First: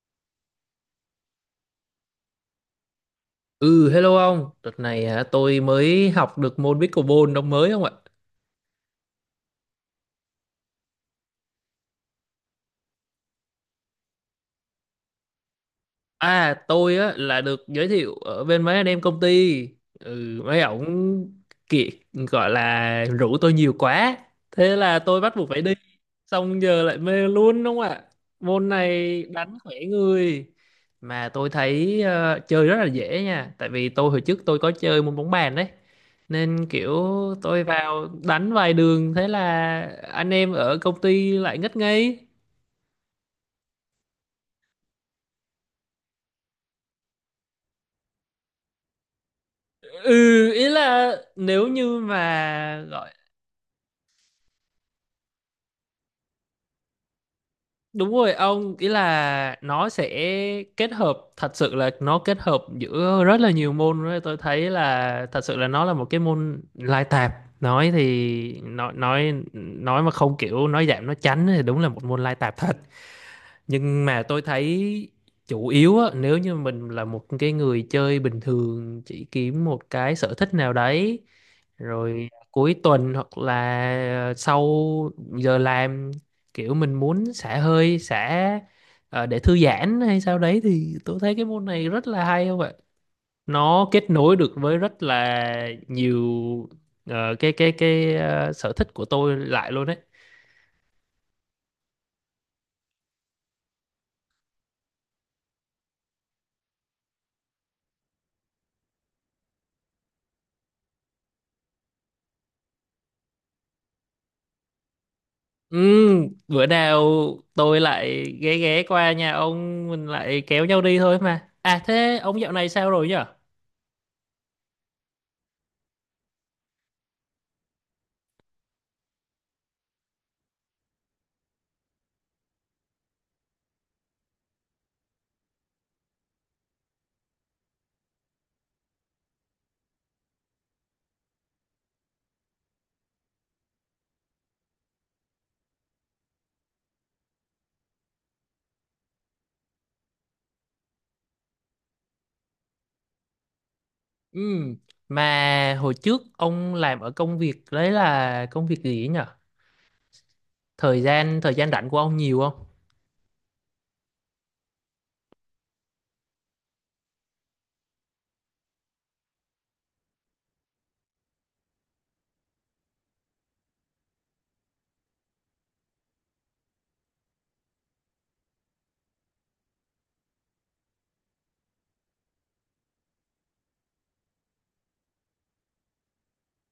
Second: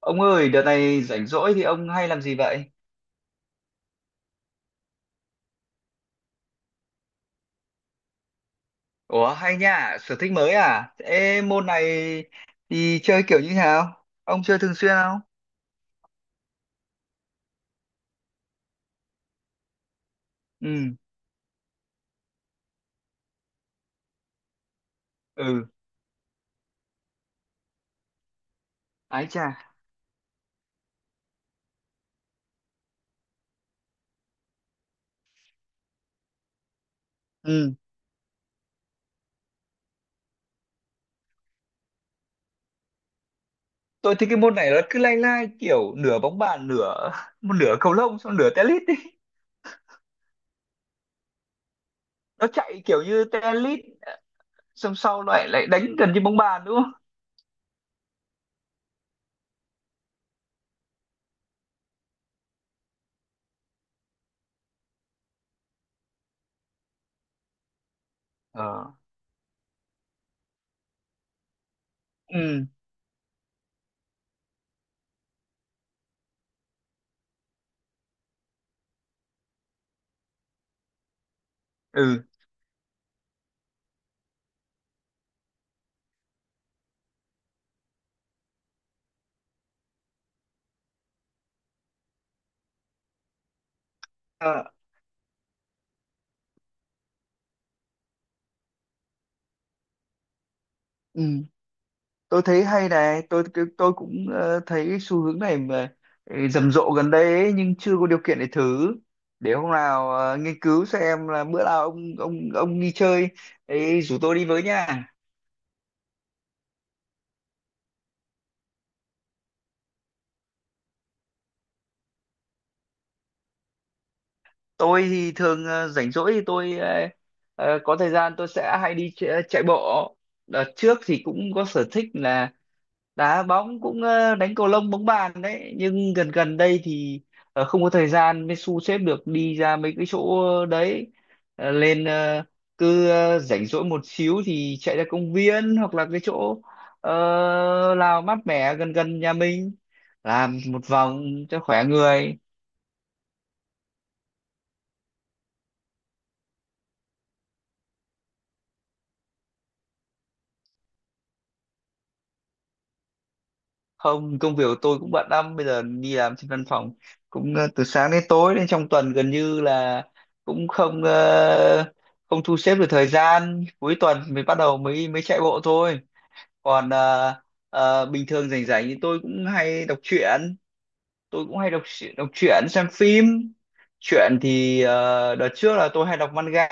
Ông ơi, đợt này rảnh rỗi thì ông hay làm gì vậy? Ừ, hello ông. Đợt này hả, tôi mới học được môn pickleball ông mới không ạ? Ủa, hay nha, sở thích mới à? Ê, môn này thì chơi kiểu như thế nào? Ông chơi thường xuyên không? À tôi á là được giới thiệu ở bên mấy anh em công ty mấy ổng Ừ, kiệt gọi là rủ tôi nhiều quá, thế là tôi bắt buộc phải ừ, đi, xong giờ lại mê luôn đúng không ạ? Môn này ái chà. đánh khỏe người, mà tôi thấy chơi rất là dễ nha, tại vì tôi hồi trước tôi có chơi môn bóng bàn đấy, nên kiểu tôi Ừ, vào đánh vài đường thế là anh em ở công ty lại ngất ngây. tôi thấy cái môn này nó cứ lai lai kiểu nửa bóng bàn, nửa một nửa cầu lông, xong nửa tennis đi. Ừ, ý là nếu như Nó mà chạy kiểu gọi. như tennis, xong sau lại lại đánh gần như bóng bàn đúng không? Đúng rồi ông, ý là nó sẽ kết hợp, thật sự là nó kết hợp giữa rất là nhiều môn đấy. Tôi thấy là thật sự là nó là một cái môn lai tạp. Nói thì nói Ờ. nói nói mà không kiểu nói giảm nói tránh thì đúng là một môn lai tạp Ừ, thật. Nhưng mà tôi thấy chủ yếu á, nếu như mình là một cái người chơi bình thường chỉ kiếm một cái sở thích nào đấy ừ. rồi cuối tuần hoặc là sau giờ làm, kiểu mình muốn xả hơi, xả để thư giãn hay sao đấy, thì tôi thấy cái môn này rất là hay không ạ? Nó kết nối được Ờ. với rất là nhiều cái sở thích của tôi lại luôn đấy. Ừ. Tôi thấy hay này, tôi cũng thấy xu hướng này mà ừ, rầm rộ gần đây ấy, nhưng chưa có điều kiện để thử, để hôm nào nghiên cứu xem là bữa nào ông đi chơi ấy, rủ tôi đi với nha. Ừ, bữa nào tôi lại ghé ghé qua nhà ông mình lại kéo nhau đi thôi mà. À thế ông dạo này sao rồi nhở? Tôi thì thường rảnh rỗi thì tôi có thời gian tôi sẽ hay đi chạy, chạy bộ. Đợt trước thì cũng có sở thích là đá bóng, cũng đánh cầu lông, bóng bàn đấy, nhưng gần gần đây thì không có thời gian mới xu xếp được đi ra mấy cái chỗ đấy. Ờ, lên ờ, cứ rảnh rỗi một xíu thì chạy ra công viên hoặc là cái chỗ ờ, nào mát mẻ gần gần nhà mình, làm một vòng cho khỏe người. Ừ, mà hồi trước ông làm ở công việc đấy là công việc gì ấy nhở? Thời gian rảnh của ông nhiều không? Không, công việc của tôi cũng bận lắm, bây giờ đi làm trên văn phòng cũng từ sáng đến tối nên trong tuần gần như là cũng không thu xếp được thời gian, cuối tuần mới bắt đầu mới mới chạy bộ thôi. Còn bình thường rảnh rảnh thì tôi cũng hay đọc truyện, đọc truyện, xem phim. Truyện thì đợt trước là tôi hay đọc manga,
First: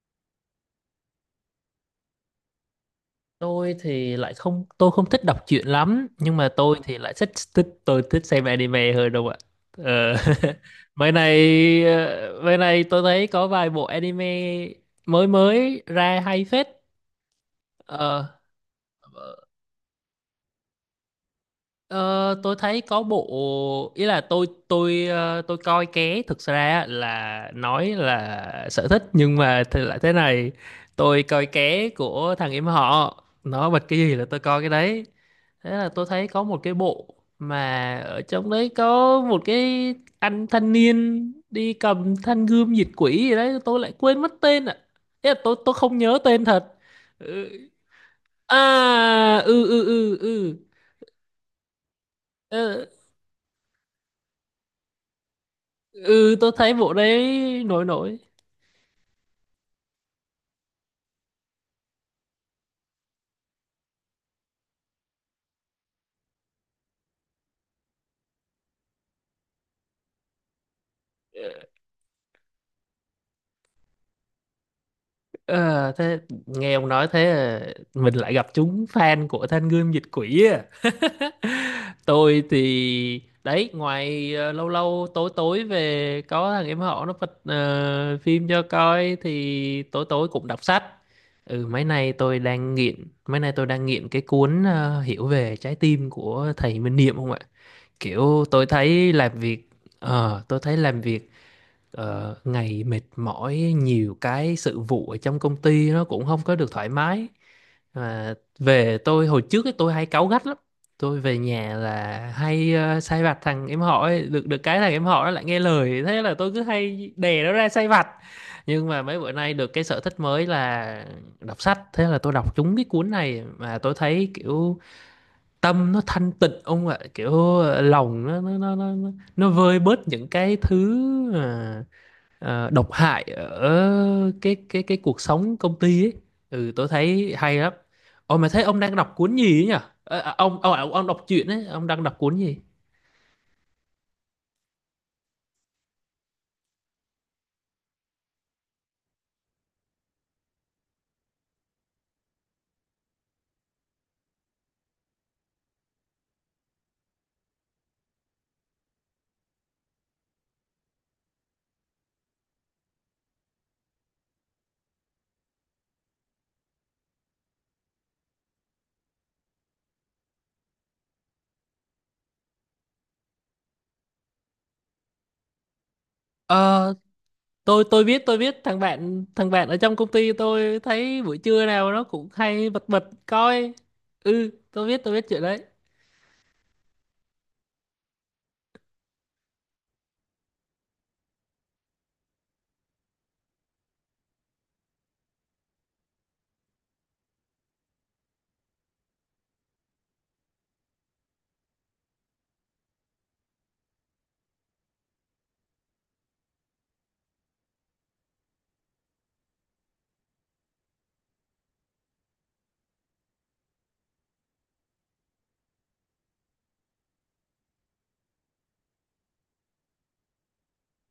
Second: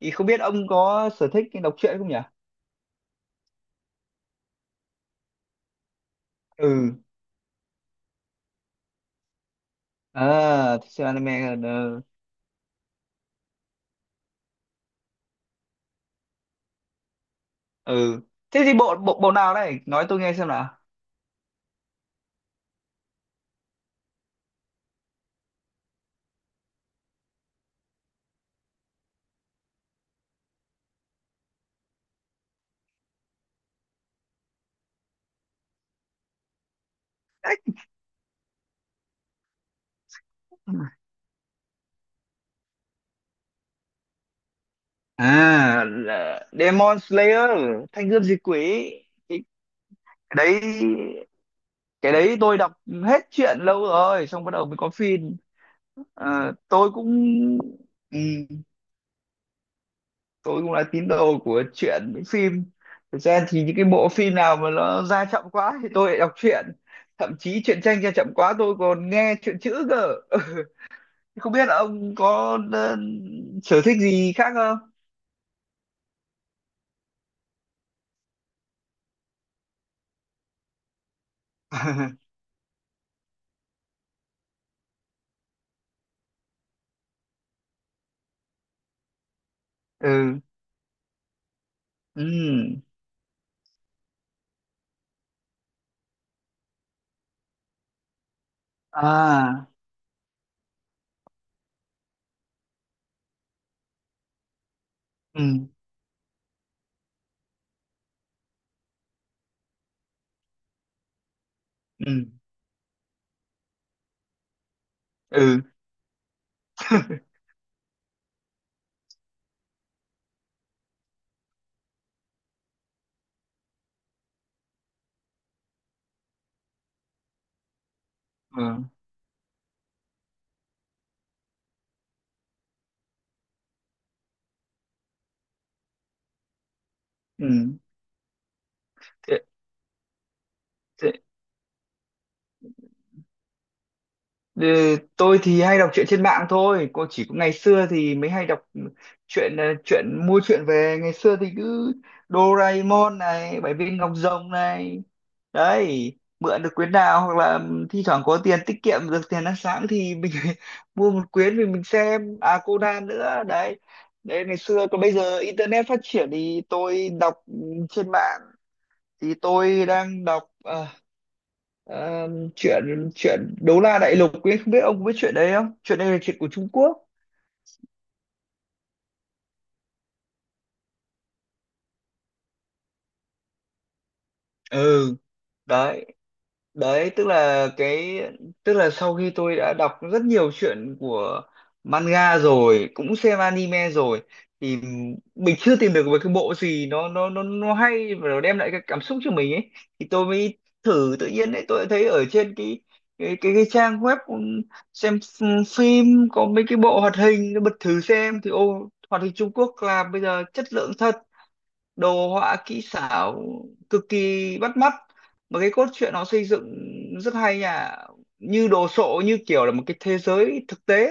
thì không biết ông có sở thích đọc truyện không nhỉ? Tôi thì lại không, tôi không thích đọc truyện lắm, nhưng mà tôi Ừ, thì lại thích thích, tôi thích xem anime hơn đâu ạ. Ờ, à thích xem mấy này anime hơn ờ. Mấy này tôi thấy có vài bộ anime mới mới ra hay phết. Ừ, Ờ. thế thì bộ bộ bộ nào đây nói tôi nghe xem nào? Ờ, tôi thấy có bộ, ý là tôi tôi coi ké thực ra á, là nói là sở thích nhưng mà thì lại thế này, tôi coi ké của thằng em họ, nó bật cái gì là tôi coi cái đấy, thế là tôi thấy có một cái bộ Đấy, mà ở trong đấy có một cái anh thanh niên đi cầm thanh gươm diệt quỷ gì đấy, tôi lại quên mất tên ạ. Ý là tôi à không nhớ tên là thật. Demon Slayer. Ừ. Thanh Gươm Diệt Quỷ. À Cái ừ ừ ừ cái ừ. đấy cái đấy tôi đọc Ờ, hết truyện lâu rồi, xong bắt đầu mới có phim. ừ tôi Ờ, thấy tôi bộ cũng đấy nổi nổi. ừ, tôi cũng là tín đồ của truyện với phim. Thực ra thì những cái bộ phim nào mà nó ra chậm quá thì tôi lại đọc truyện, thậm chí truyện tranh ra chậm quá tôi còn nghe truyện chữ cơ. Không biết là ông có sở thích gì khác không? Ờ, thế nghe ông nói thế à, mình lại gặp chúng fan của Thanh Gươm Dịch Quỷ à. Tôi thì đấy ngoài lâu lâu tối tối về có thằng em họ nó bật phim cho coi thì tối tối Ừ, cũng đọc sách. Ừ, mấy nay tôi đang ừ, nghiện, cái cuốn Hiểu về trái tim của thầy Minh Niệm không ạ? Kiểu tôi thấy làm à, việc ờ tôi thấy làm việc ngày mệt mỏi, nhiều cái sự vụ ở trong công ừ, ty nó cũng không có được thoải mái. Mà về, tôi hồi trước ấy, tôi hay cáu gắt lắm, tôi về nhà ừ, là hay sai vặt thằng em họ ấy. Được được cái thằng em họ nó lại nghe ừ. lời, thế là tôi cứ hay đè nó ra sai vặt. Nhưng mà mấy bữa nay được cái sở thích mới là đọc sách, thế là tôi đọc trúng cái cuốn này mà tôi thấy kiểu tâm nó thanh tịnh ông ạ, kiểu lòng nó Ừ, nó vơi bớt những cái thứ ờ, độc hại ở cái cái cuộc sống công ty ấy. Ừ, tôi thấy ừ. hay lắm. Ồ, mà thấy ông đang đọc cuốn thế, gì ấy nhỉ? Ờ, à, ông thế, đọc truyện ấy, ông đang đọc cuốn gì? Ừ, tôi thì hay đọc truyện trên mạng thôi cô, chỉ có ngày xưa thì mới hay đọc truyện truyện mua, truyện về. Ngày xưa thì cứ Doraemon này, Bảy viên ngọc rồng này, đấy, mượn được quyển nào hoặc là thi thoảng có tiền tiết kiệm được tiền ăn sáng thì mình mua một quyển, mình xem. À, Conan nữa đấy, đấy ngày xưa. Còn bây giờ internet phát triển thì tôi đọc ừ, trên mạng. Thì tôi đang đọc Ờ, chuyện, chuyện đấu la đại lục ấy, không biết ông có biết chuyện đấy không, chuyện này là chuyện của Trung Ờ, Quốc. tôi biết, tôi biết thằng bạn, thằng bạn ở trong công ty tôi thấy buổi trưa nào nó cũng hay bật bật coi. Ừ, Ừ, tôi biết chuyện đấy. đấy, đấy tức là cái, tức là sau khi tôi đã đọc rất nhiều chuyện của manga rồi, cũng xem anime rồi, thì mình chưa tìm được một cái bộ gì nó hay và nó đem lại cái cảm xúc cho mình ấy. Thì tôi mới thử tự nhiên đấy, tôi đã thấy ở trên cái cái trang web xem phim có mấy cái bộ hoạt hình, nó bật thử xem thì ô, hoạt hình Trung Quốc làm bây giờ chất lượng thật, đồ họa kỹ xảo cực kỳ bắt mắt, mà cái cốt truyện nó xây dựng rất hay nha, như đồ sộ như kiểu là một cái thế giới thực tế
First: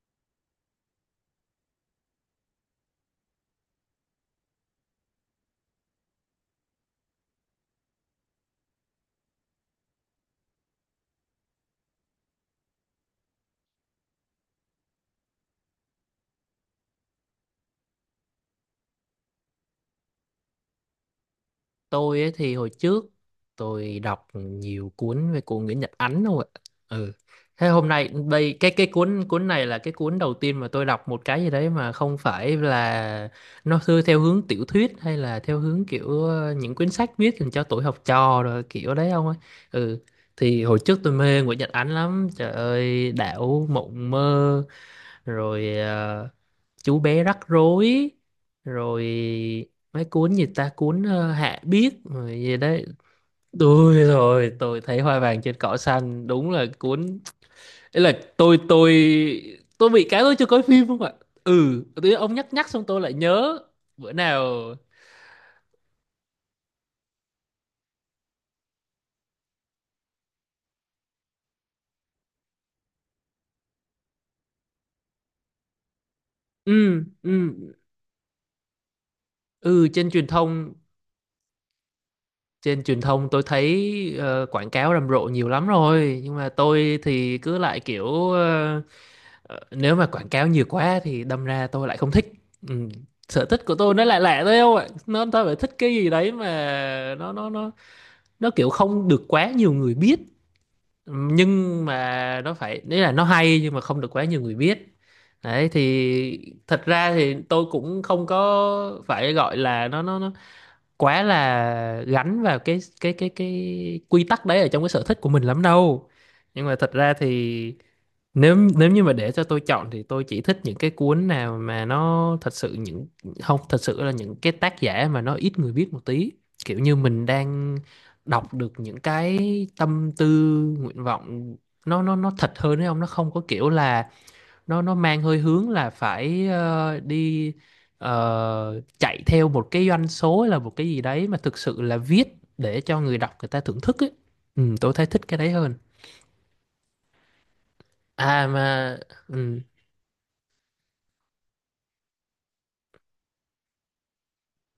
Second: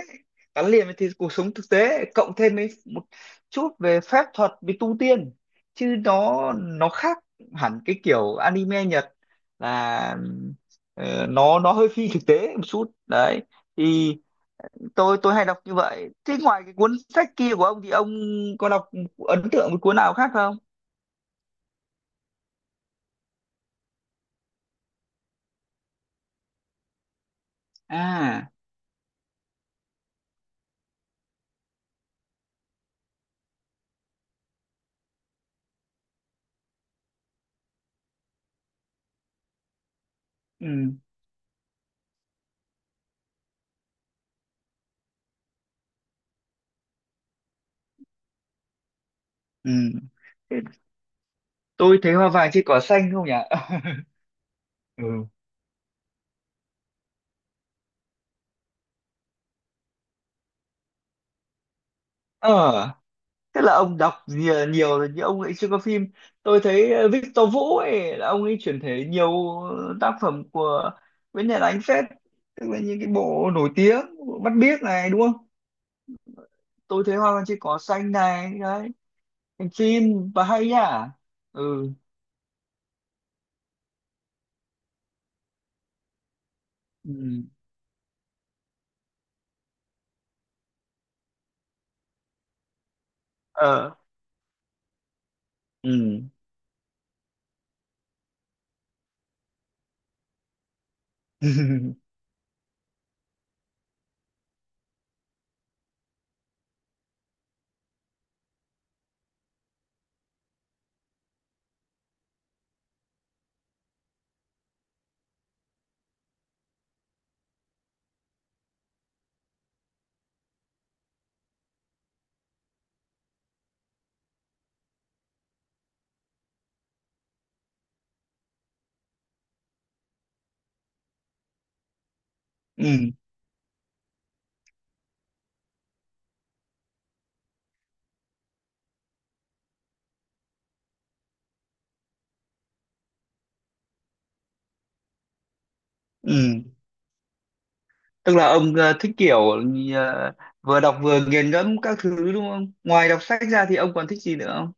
gắn liền với thế, cuộc sống thực tế, cộng thêm với một chút về phép thuật, về tu tiên, chứ nó khác hẳn cái kiểu anime Nhật, là nó hơi phi thực tế một chút đấy. Thì tôi hay đọc như vậy. Thế ngoài cái cuốn sách kia của ông thì ông có đọc, ấn tượng với cuốn nào khác không? Tôi ấy thì hồi trước tôi đọc nhiều cuốn về của Nguyễn Nhật Ánh thôi ạ. Ừ, thế hôm nay À, đây cái cuốn cuốn này là cái cuốn đầu tiên mà tôi đọc một cái gì đấy mà không phải là nó thư theo hướng tiểu thuyết, hay là theo hướng kiểu những quyển sách viết dành cho tuổi học trò rồi kiểu đấy không ấy. Ừ, thì hồi ừ, trước tôi mê Nguyễn Nhật Ánh lắm, trời ơi, Đảo mộng mơ rồi Chú bé rắc rối rồi ừ. mấy cuốn gì Thế ta, cuốn Hạ Biết tôi thấy hoa rồi vàng gì trên cỏ đấy. xanh không nhỉ? Tôi rồi, tôi thấy hoa Ừ, vàng trên cỏ xanh đúng là cuốn ấy, là tôi tôi bị cái tôi chưa coi phim không ạ? Ừ, tự nhiên ông ờ, nhắc nhắc xong tôi lại nhớ. thế là ông Bữa đọc nào. nhiều, nhiều rồi nhưng ông ấy chưa có phim. Tôi thấy Victor Vũ ấy, là ông ấy chuyển thể nhiều tác phẩm của Nguyễn Nhật Ánh phết, tức là những cái bộ nổi tiếng, bộ Mắt Biếc này đúng không, Ừ tôi thấy ừ hoa vàng trên cỏ xanh này đấy, thành ừ trên truyền phim và hay thông, nhá. Ừ, trên truyền thông tôi thấy quảng cáo rầm rộ nhiều lắm rồi, nhưng mà tôi thì ừ, cứ lại kiểu nếu mà quảng cáo nhiều quá thì đâm ra tôi lại không thích. Ừ. Sở thích của ờ, tôi nó lại lạ thôi không ạ, nó tôi phải thích cái gì ừ. đấy mà nó nó kiểu không được quá nhiều người biết. Ừ, nhưng mà nó phải đấy là nó hay nhưng mà không được quá nhiều người biết. Đấy thì thật ra thì tôi cũng không có phải gọi là nó quá là gắn vào cái cái quy tắc đấy ở trong cái sở thích của mình lắm đâu, nhưng mà thật ra thì nếu nếu như mà để cho tôi chọn thì tôi chỉ thích những cái cuốn nào mà nó thật sự, không, thật sự là những cái tác giả mà nó ít người biết một tí, kiểu như mình đang đọc được những cái tâm tư, nguyện vọng, nó thật hơn đấy ông, Ừ, nó không có kiểu là nó mang hơi hướng là phải đi chạy theo một cái doanh số hay là một cái gì đấy, mà thực sự là viết để cho người đọc, người ta thưởng thức ấy. Ừ, tôi thấy thích cái đấy hơn. ừ, tức À là ông mà, thích kiểu ừ, ờ, vừa đọc vừa nghiền ngẫm các thứ đúng không? Ngoài đọc sách ra thì ông còn thích gì nữa không?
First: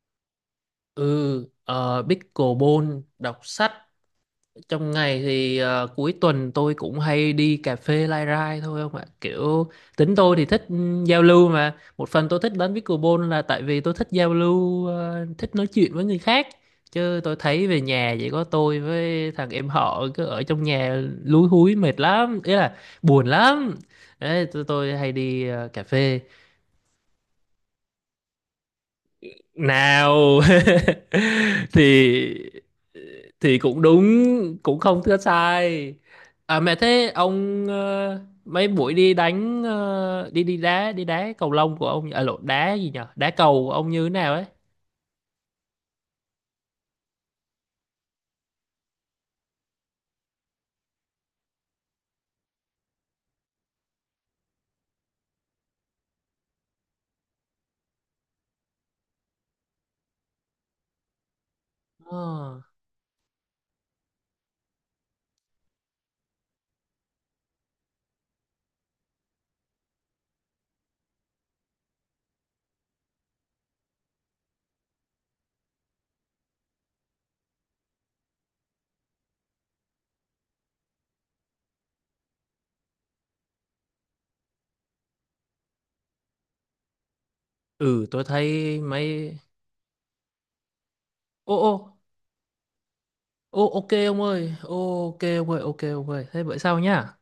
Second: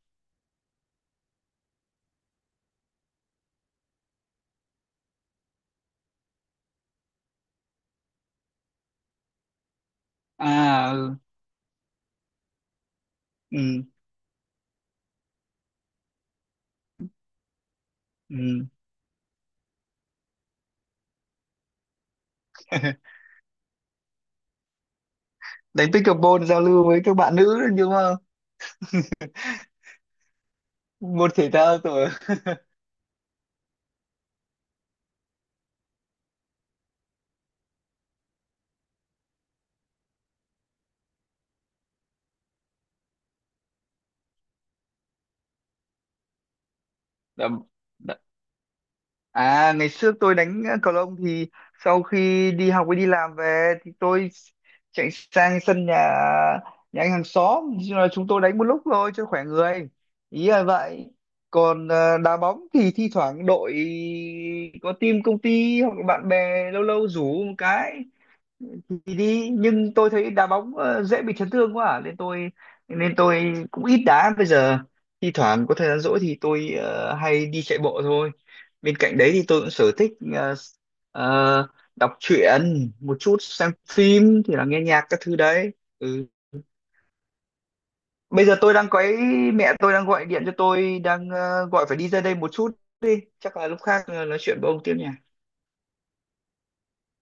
ừ pickleball, đọc sách, trong ngày thì cuối tuần tôi cũng hay đi cà phê lai rai thôi không ạ, kiểu tính tôi thì thích, ừ, À, giao lưu, mà một phần tôi thích đánh pickleball là tại vì ừ, tôi thích giao lưu, thích nói chuyện với người khác, chứ tôi thấy về nhà chỉ có ừ, tôi với thằng em họ cứ ở trong nhà lúi húi mệt lắm, ý là ừ. buồn lắm. Đấy, tôi hay đi cà Đánh phê pickleball giao lưu với các bạn nữ đúng không, nào. môn thể thao rồi. Thì cũng đúng, cũng không thưa sai. À mẹ, thế ông mấy buổi đi đánh đi đi đá cầu lông của ông, à lộn đá gì nhở, đá cầu của ông như thế nào ấy? Đó. À ngày xưa tôi đánh cầu lông thì sau khi đi học với đi làm về thì tôi chạy sang sân nhà, nhà anh hàng xóm Chứ, là chúng tôi đánh một lúc thôi cho khỏe người, ý là vậy. Còn đá Ờ. bóng thì thi thoảng đội có team công ty hoặc là bạn bè lâu lâu rủ một cái thì đi, nhưng tôi thấy đá bóng dễ bị chấn thương quá à, nên tôi cũng ít đá bây giờ. Thi thoảng có thời gian rỗi thì tôi hay đi chạy bộ thôi. Bên cạnh đấy thì tôi cũng sở thích ờ, đọc truyện một chút, xem phim thì là nghe nhạc các thứ đấy. Ừ. Ừ tôi Bây giờ tôi thấy đang có ý, mấy. mẹ tôi đang gọi điện cho tôi, đang Ô gọi ô, phải đi ra đây một chút, đi chắc là ô lúc ok khác ông nói ơi, chuyện với ông tiếp ô, nhỉ. Ok ông ơi thế vậy sao nhá.